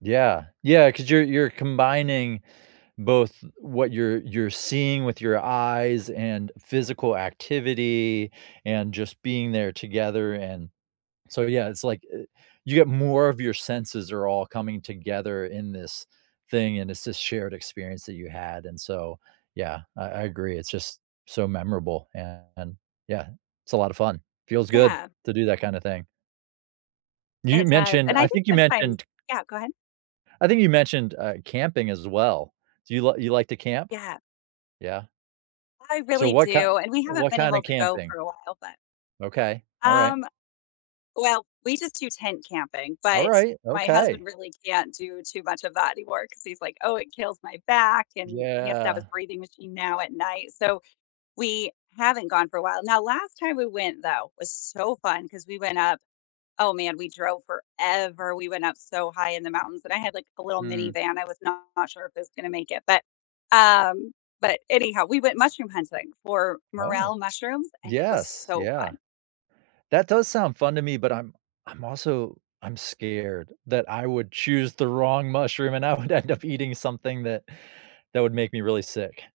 Yeah, yeah, 'cause you're you're combining, both what you're you're seeing with your eyes and physical activity and just being there together, and so, yeah, it's, like, eh, you get more of your senses are all coming together in this thing, and it's this shared experience that you had, and so, yeah, I I agree. It's just, so memorable, and, yeah, it's a lot of fun. Feels good Yeah. to do that kinda thing. You It does, mentioned, and I I think think you sometimes mentioned yeah, go ahead. I think you mentioned, uh, camping as well, do you you like to camp? Yeah. Yeah. I So really what kind do, and we haven't what been kinda able to go camping? for a while, but Okay. Alright. Um, well, we just do tent camping, but Alright, my husband okay. really can't do too much of that anymore 'cause he's like, "Oh, it kills my back," and he has to have his Yeah. breathing machine now at night, so, we haven't gone for a while, now last time we went, though, was so fun, 'cause we went up Oh, man, we drove forever, we went up so high in the mountains, and I had, like, a little Mm. minivan. I was not sure if it was gonna make it, but, um, but anyhow, we went mushroom hunting for Oh, morel mushrooms, and it was yes. so Yeah. fun. That does sound fun to me, but, I'm I'm also I'm scared that I would choose the wrong mushroom, and I would end up eating something that that would make me really sick.